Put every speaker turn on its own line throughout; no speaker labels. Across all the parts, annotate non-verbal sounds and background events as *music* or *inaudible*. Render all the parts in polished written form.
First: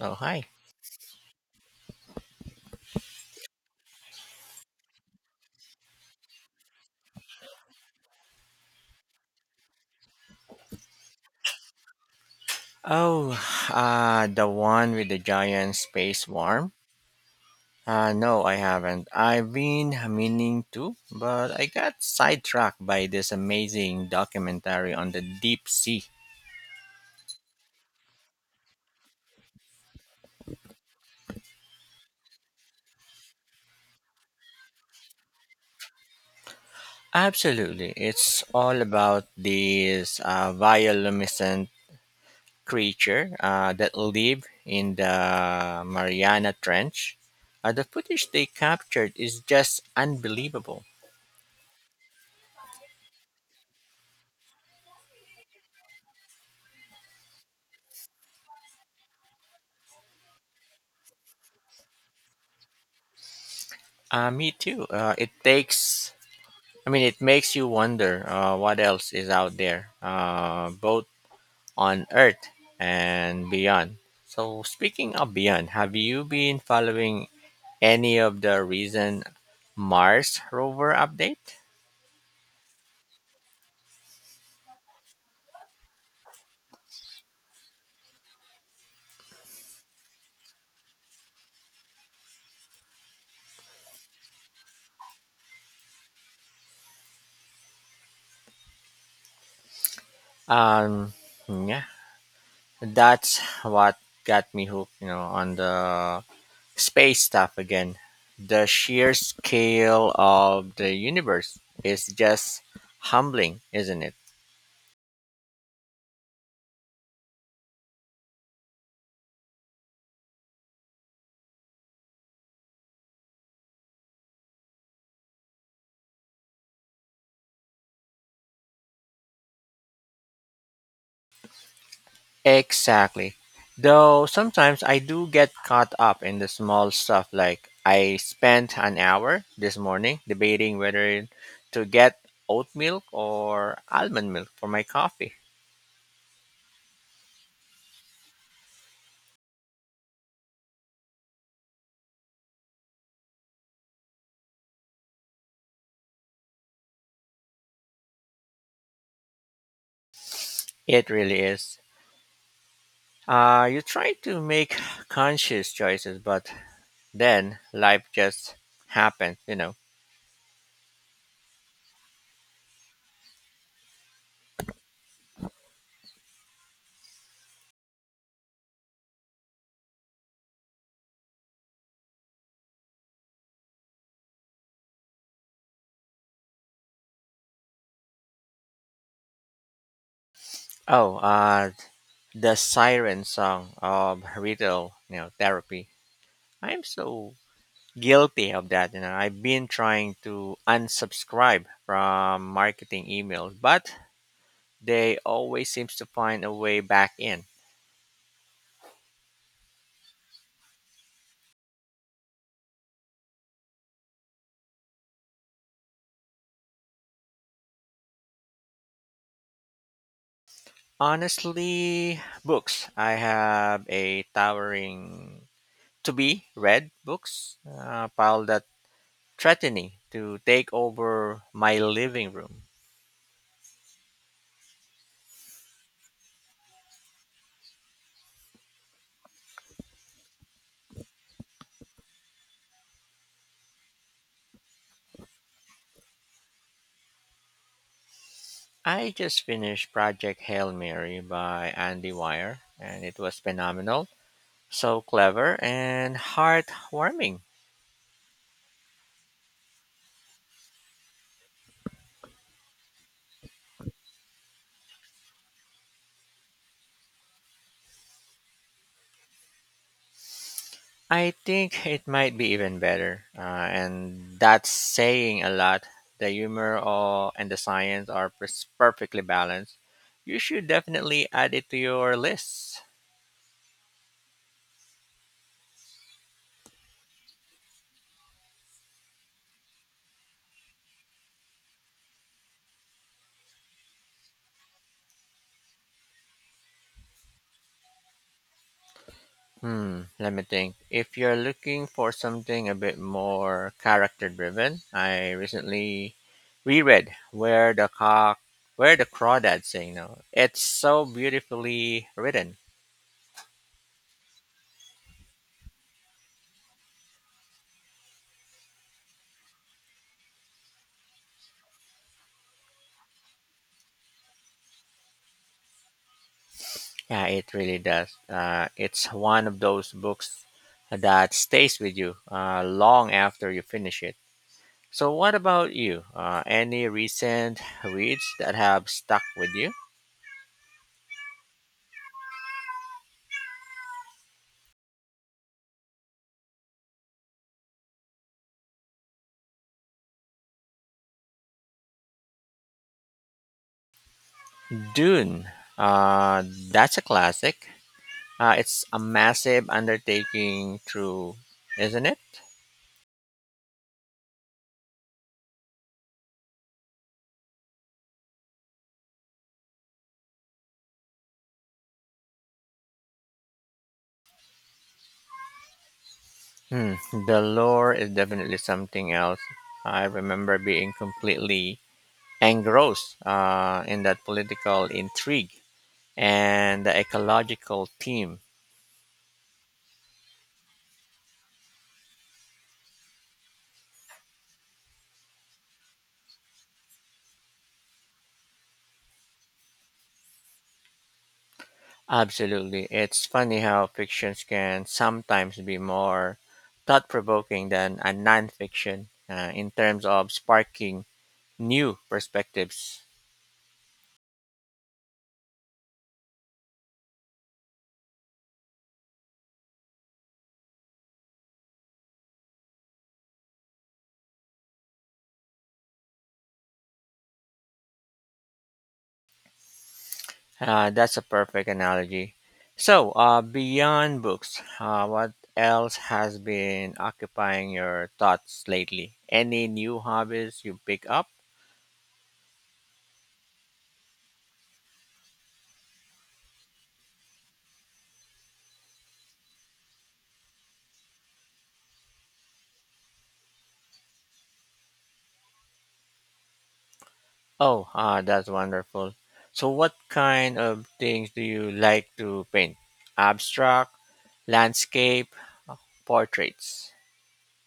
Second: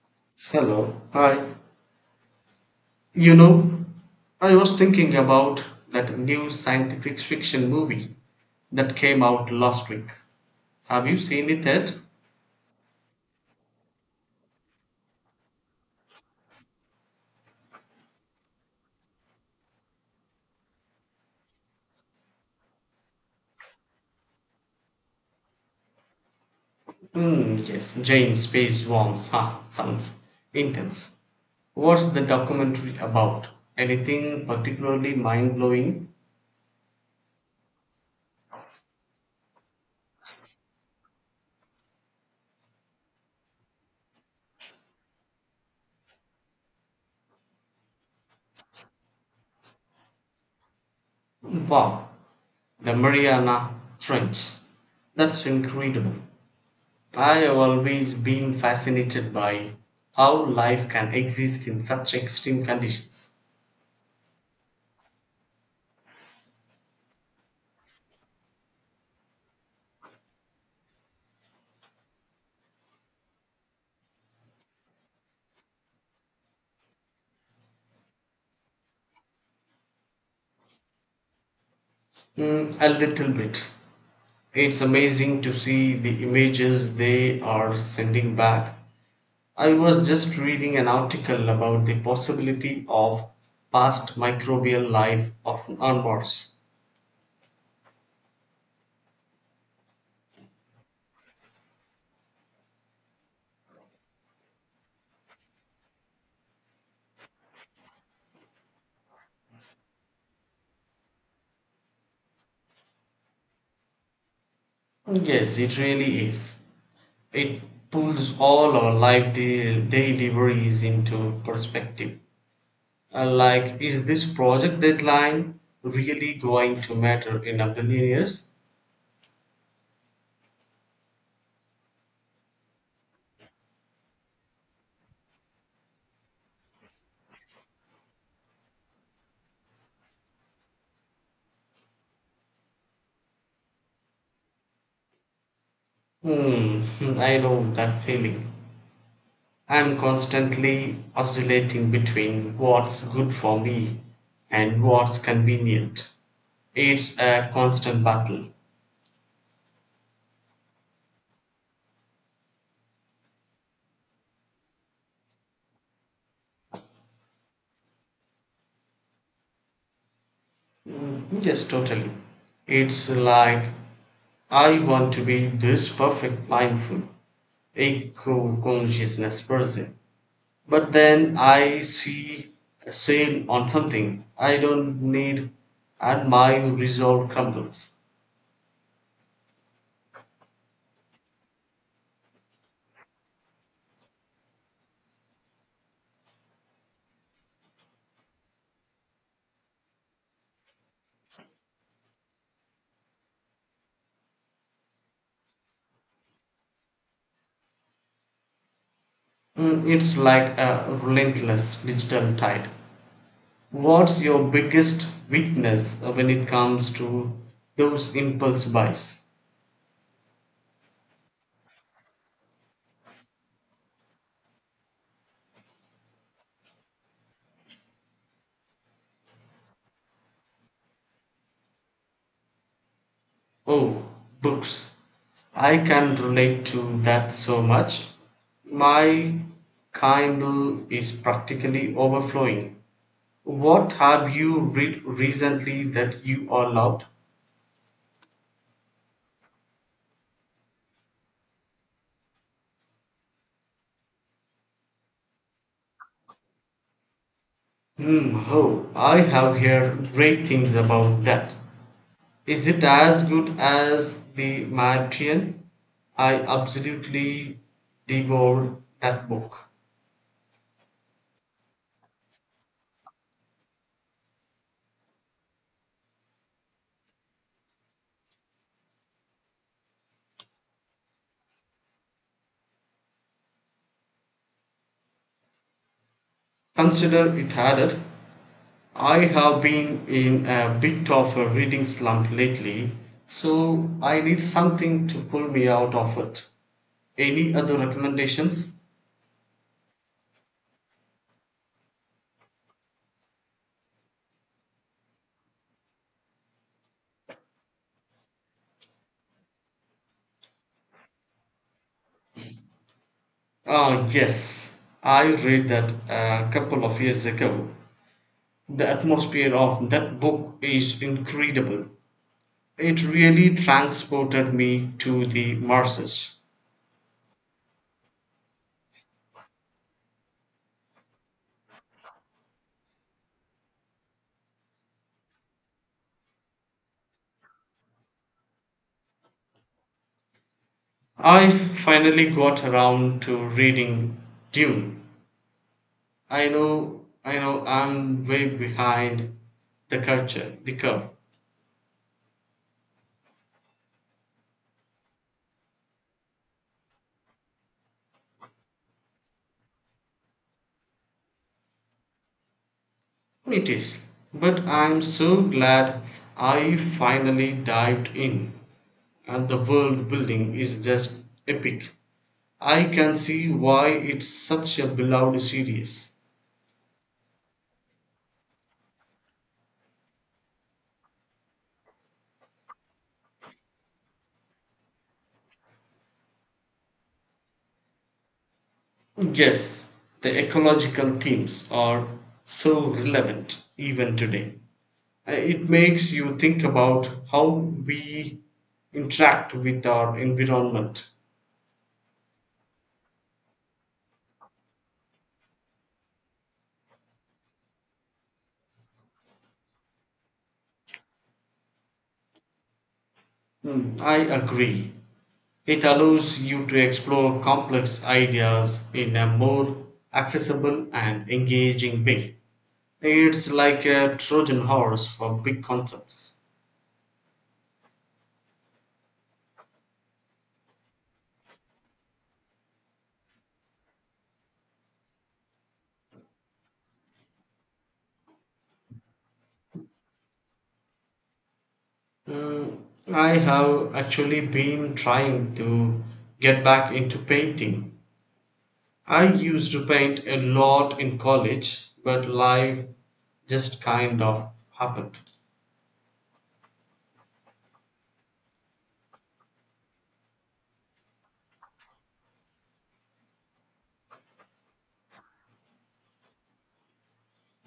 Oh, hi.
Hello. Hi. You know, I was thinking about that new scientific fiction movie that came out last week. Have you seen it yet?
Oh, the one with the giant space worm? No, I haven't. I've been meaning to, but I got sidetracked by this amazing documentary on the deep sea.
Hmm, yes, Jane Space Worms. Huh, sounds intense. What's the documentary about? Anything particularly mind blowing?
Absolutely. It's all about this bioluminescent creature that live in the Mariana Trench. The footage they captured is just unbelievable.
Wow, the Mariana Trench. That's incredible. I have always been fascinated by how life can exist in such extreme conditions.
Me too. It takes I mean, it makes you wonder what else is out there, both on Earth and beyond. So, speaking of beyond, have you been following any of the recent Mars rover update?
A little bit. It's amazing to see the images they are sending back. I was just reading an article about the possibility of past microbial life of on Mars.
Um, yeah, that's what got me hooked, on the space stuff again. The sheer scale of the universe is just humbling, isn't it?
Yes, it really is. It pulls all our life daily worries into perspective. Like, is this project deadline really going to matter in a billion years?
Exactly. Though sometimes I do get caught up in the small stuff like I spent an hour this morning debating whether to get oat milk or almond milk for my coffee.
Hmm, hmm, I know that feeling. I'm constantly oscillating between what's good for me and what's convenient. It's a constant battle.
It really is. You try to make conscious choices, but then life just happens.
Yes, totally. It's like I want to be this perfect, mindful, eco consciousness person, but then I see a sale on something I don't need, and my resolve crumbles.
Oh, uh, the siren song of retail therapy. I'm so guilty of that. I've been trying to unsubscribe from marketing emails, but they always seems to find a way back in.
It's like a relentless digital tide. What's your biggest weakness when it comes to those impulse buys?
Honestly, books. I have a towering to be read books pile that threatening to take over my living room.
Oh, books. I can relate to that so much. My Kindle is practically overflowing. What have you read recently that you all loved?
I just finished Project Hail Mary by Andy Weir, and it was phenomenal, so clever and heartwarming.
Hmm, oh, I have heard great things about that. Is it as good as The Martian? I absolutely devoured that book.
I think *laughs* it might be even better, and that's saying a lot. The and the science are perfectly balanced. You should definitely add it to your list.
Consider it added. I have been in a bit of a reading slump lately, so I need something to pull me out of it. Any other recommendations?
Hmm, let me think. If you're looking for something a bit more character driven, I recently reread Where the Crawdads Sing now. It's so beautifully written.
Ah, yes, I read that a couple of years ago. The atmosphere of that book is incredible. It really transported me to the Marses.
Yeah, it really does. It's one of those books that stays with you long after you finish it. So, what about you? Any recent reads that have stuck with you?
I finally got around to reading Dune. I know, I'm way behind the culture, the curve.
Dune. Uh, that's a classic. It's a massive undertaking, through, isn't it?
It is, but I'm so glad I finally dived in, and the world building is just epic. I can see why it's such a beloved series.
Hmm. The lore is definitely something else. I remember being completely engrossed in that political intrigue and the ecological theme.
Yes, the ecological themes are so relevant even today. It makes you think about how we interact with our environment.
Absolutely. It's funny how fictions can sometimes be more thought provoking than a nonfiction in terms of sparking new perspectives.
I agree. It allows you to explore complex ideas in a more accessible and engaging way. It's like a Trojan horse for big concepts.
That's a perfect analogy. So, beyond books, what else has been occupying your thoughts lately? Any new hobbies you pick up?
Mm, I have actually been trying to get back into painting. I used to paint a lot in college, but life just kind of happened.
Oh, ah, that's wonderful. So, what kind of things do you like to paint? Abstract, landscape, portraits?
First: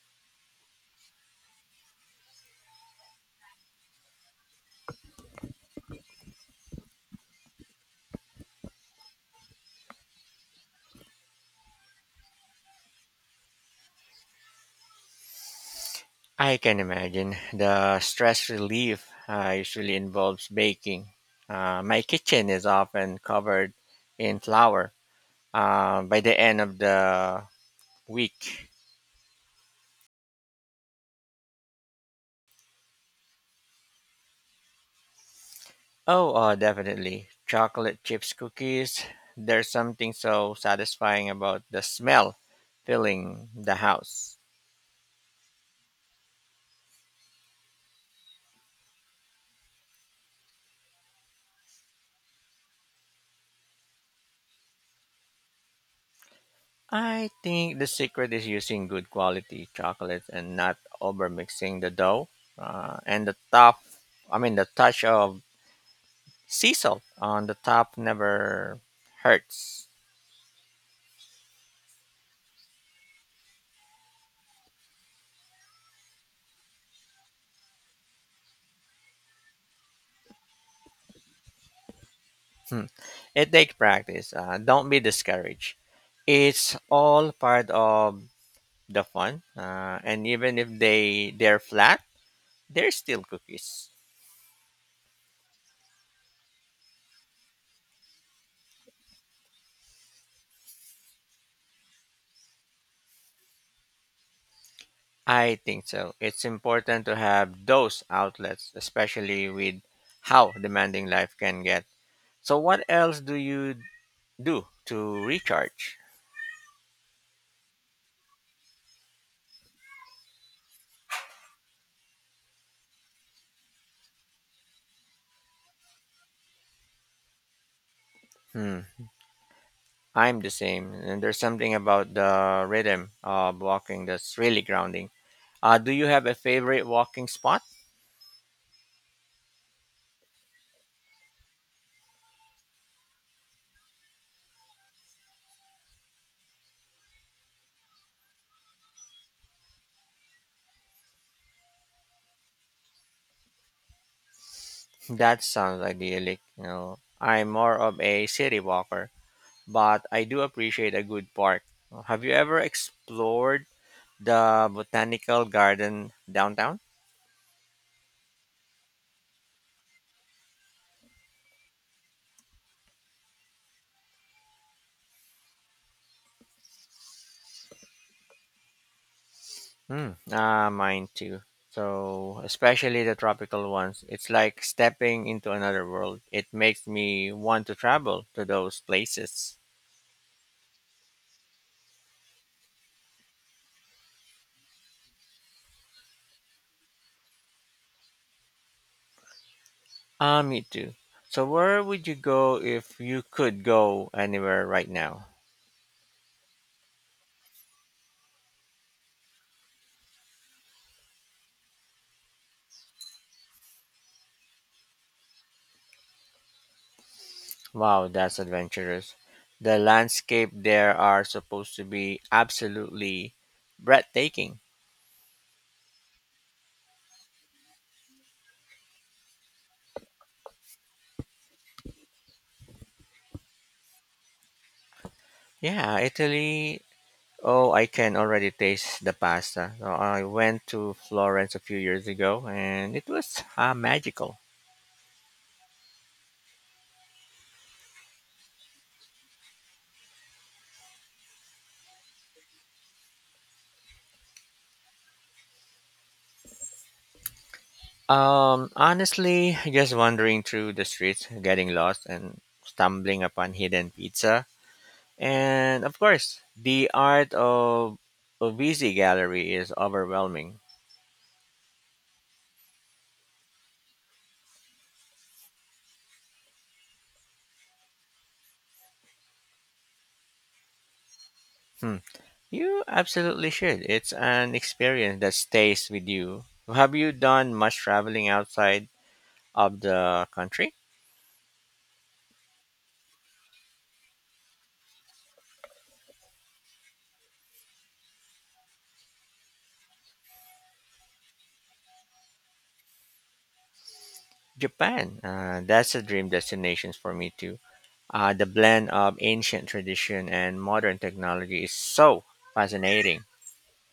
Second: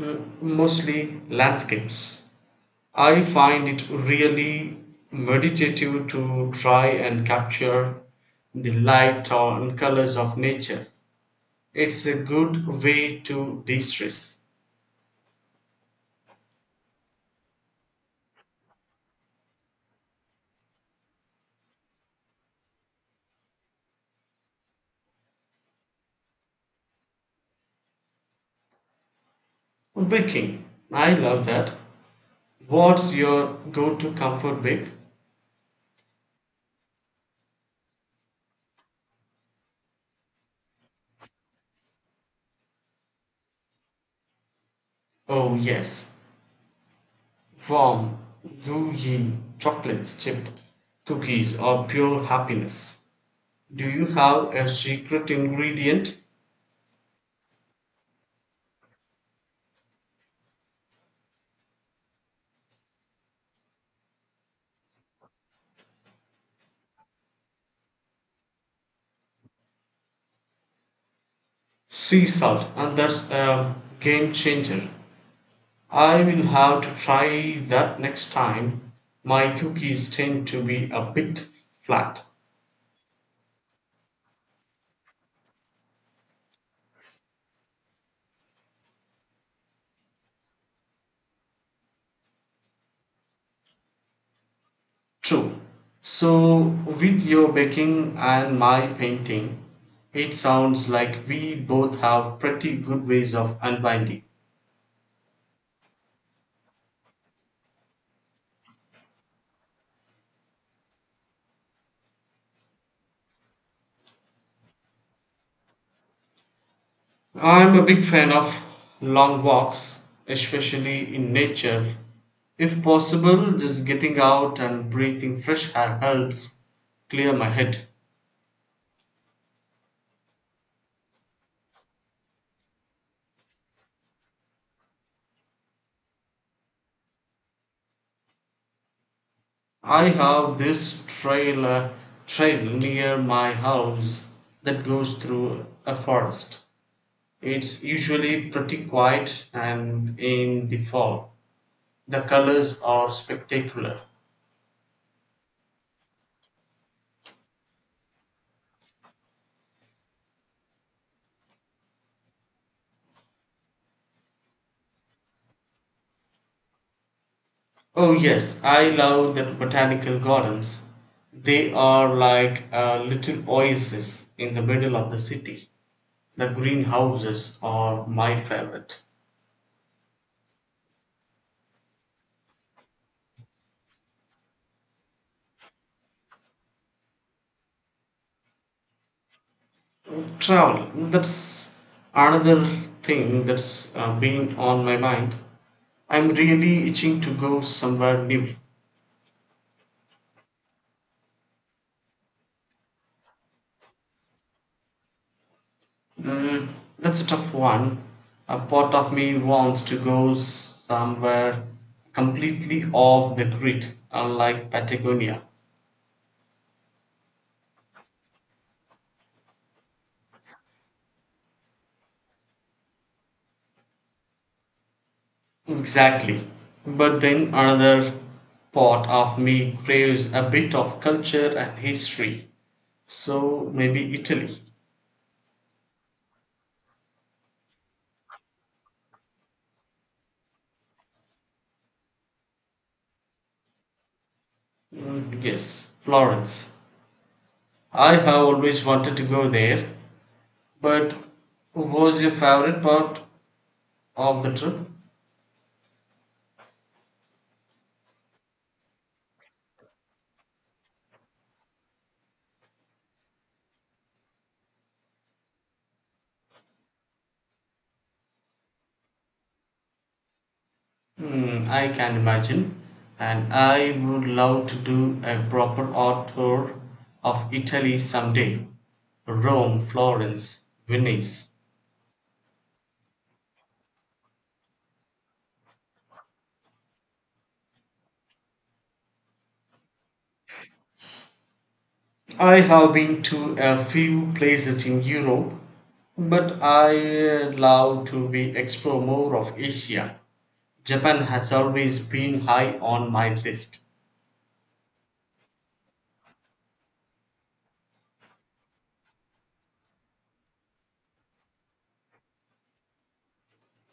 Mostly landscapes. I find it really meditative to try and capture the light and colors of nature. It's a good way to de stress.
I can imagine the stress relief usually involves baking. My kitchen is often covered in flour by the end of the week.
Baking, I love that. What's your go to comfort bake?
Oh, Definitely. Chocolate chips cookies. There's something so satisfying about the smell filling the house.
Oh, yes, warm, gooey chocolates, chip cookies are pure happiness. Do you have a secret ingredient?
I think the secret is using good quality chocolate and not over mixing the dough. Uh, and the top, I mean, the touch of sea salt on the top never hurts.
Sea salt, and that's a game changer. I will have to try that next time. My cookies tend to be a bit flat.
Hmm. It takes practice. Don't be discouraged. It's all part of the fun. And even if they're flat, they're still cookies.
True. So, with your baking and my painting, it sounds like we both have pretty good ways of unwinding.
I think so. It's important to have those outlets, especially with how demanding life can get. So what else do you do to recharge?
I'm a big fan of long walks, especially in nature. If possible, just getting out and breathing fresh air helps clear my head.
Hmm. I'm the same, and there's something about the rhythm of walking that's really grounding. Do you have a favorite walking spot?
I have this trail near my house that goes through a forest. It's usually pretty quiet and in the fall. The colors are spectacular.
That sounds idyllic. You know, I'm more of a city walker, but I do appreciate a good park. Have you ever explored the botanical garden downtown?
Oh, yes, I love the botanical gardens. They are like a little oasis in the middle of the city. The greenhouses are my favorite.
Mm, ah, mine too. So, especially the tropical ones, it's like stepping into another world. It makes me want to travel to those places.
Travel, that's another thing that's been on my mind. I'm really itching to go somewhere new.
Ah, me too. So, where would you go if you could go anywhere right now?
Mm, that's a tough one. A part of me wants to go somewhere completely off the grid, unlike Patagonia.
Wow, that's adventurous. The landscape there are supposed to be absolutely breathtaking.
Exactly. But then another part of me craves a bit of culture and history. So maybe Italy.
Yeah, Italy. Oh, I can already taste the pasta. I went to Florence a few years ago and it was magical.
Mm, yes, Florence. I have always wanted to go there. But what was your favorite part of the trip?
Honestly, just wandering through the streets, getting lost, and stumbling upon hidden pizza. And of course, the art of Uvisi Gallery is overwhelming.
I can imagine, and I would love to do a proper art tour of Italy someday. Rome, Florence, Venice.
Hmm. You absolutely should. It's an experience that stays with you. Have you done much traveling outside of the country?
I have been to a few places in Europe, but I love to be explore more of Asia. Japan has always been high on my list.
Japan. That's a dream destination for me too. The blend of ancient tradition and modern technology is so fascinating.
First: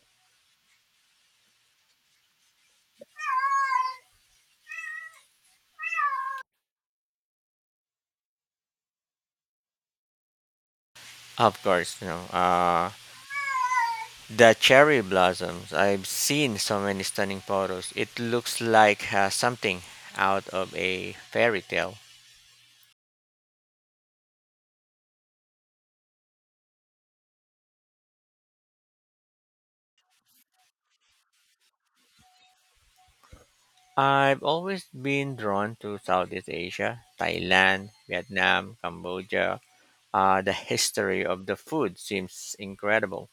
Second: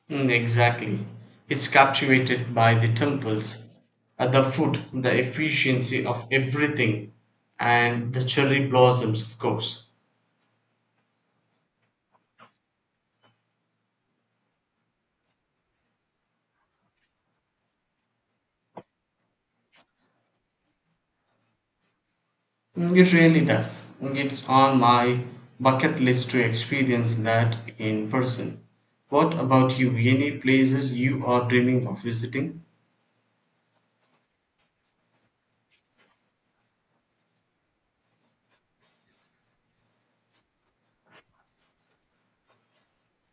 Mm, exactly. It's captivated by the temples, the food, the efficiency of everything, and the cherry blossoms, of course.
Of course. The cherry blossoms. I've seen so many stunning photos. It looks like something out of a fairy tale.
It really does. It's on my bucket list to experience that in person. What about you? Any places you are dreaming of visiting?
I've always been drawn to Southeast Asia, Thailand, Vietnam, Cambodia. The history of the food seems incredible.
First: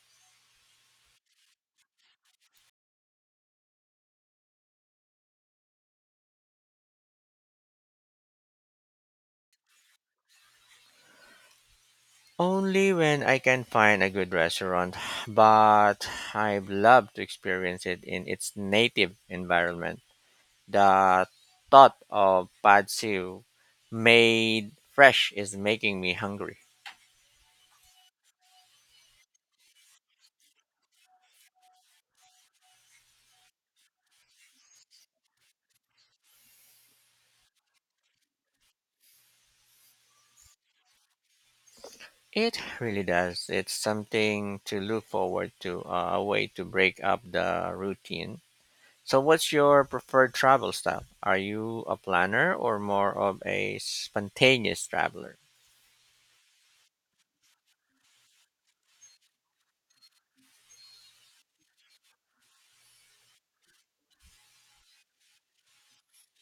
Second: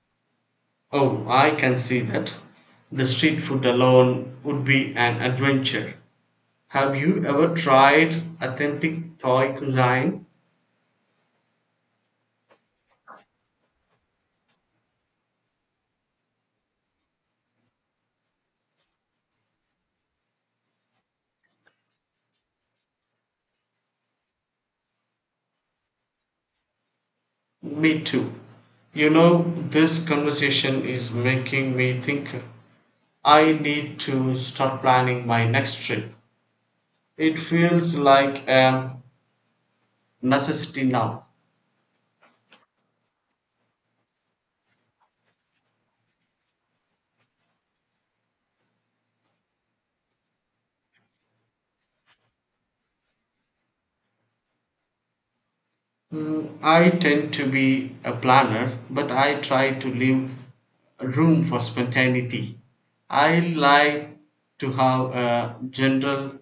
Oh, I can see that. The street food alone would be an adventure. Have you ever tried authentic Thai cuisine?
Only when I can find a good restaurant, but I'd love to experience it in its native environment. The thought of pad siu made fresh is making me hungry.
Me too. You know, this conversation is making me think I need to start planning my next trip. It feels like a necessity now.
It really does. It's something to look forward to, a way to break up the routine. So, what's your preferred travel style? Are you a planner or more of a spontaneous traveler?
I tend to be a planner, but I try to leave room for spontaneity. I like to have a general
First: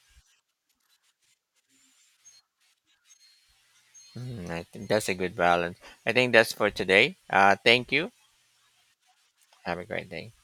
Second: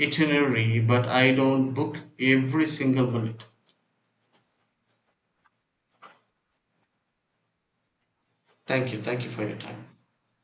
itinerary, but I don't book every single minute.
Mm, I think that's a good balance. I think that's for today. Thank you.
Thank you. Thank you for your
Have a
time.
great day.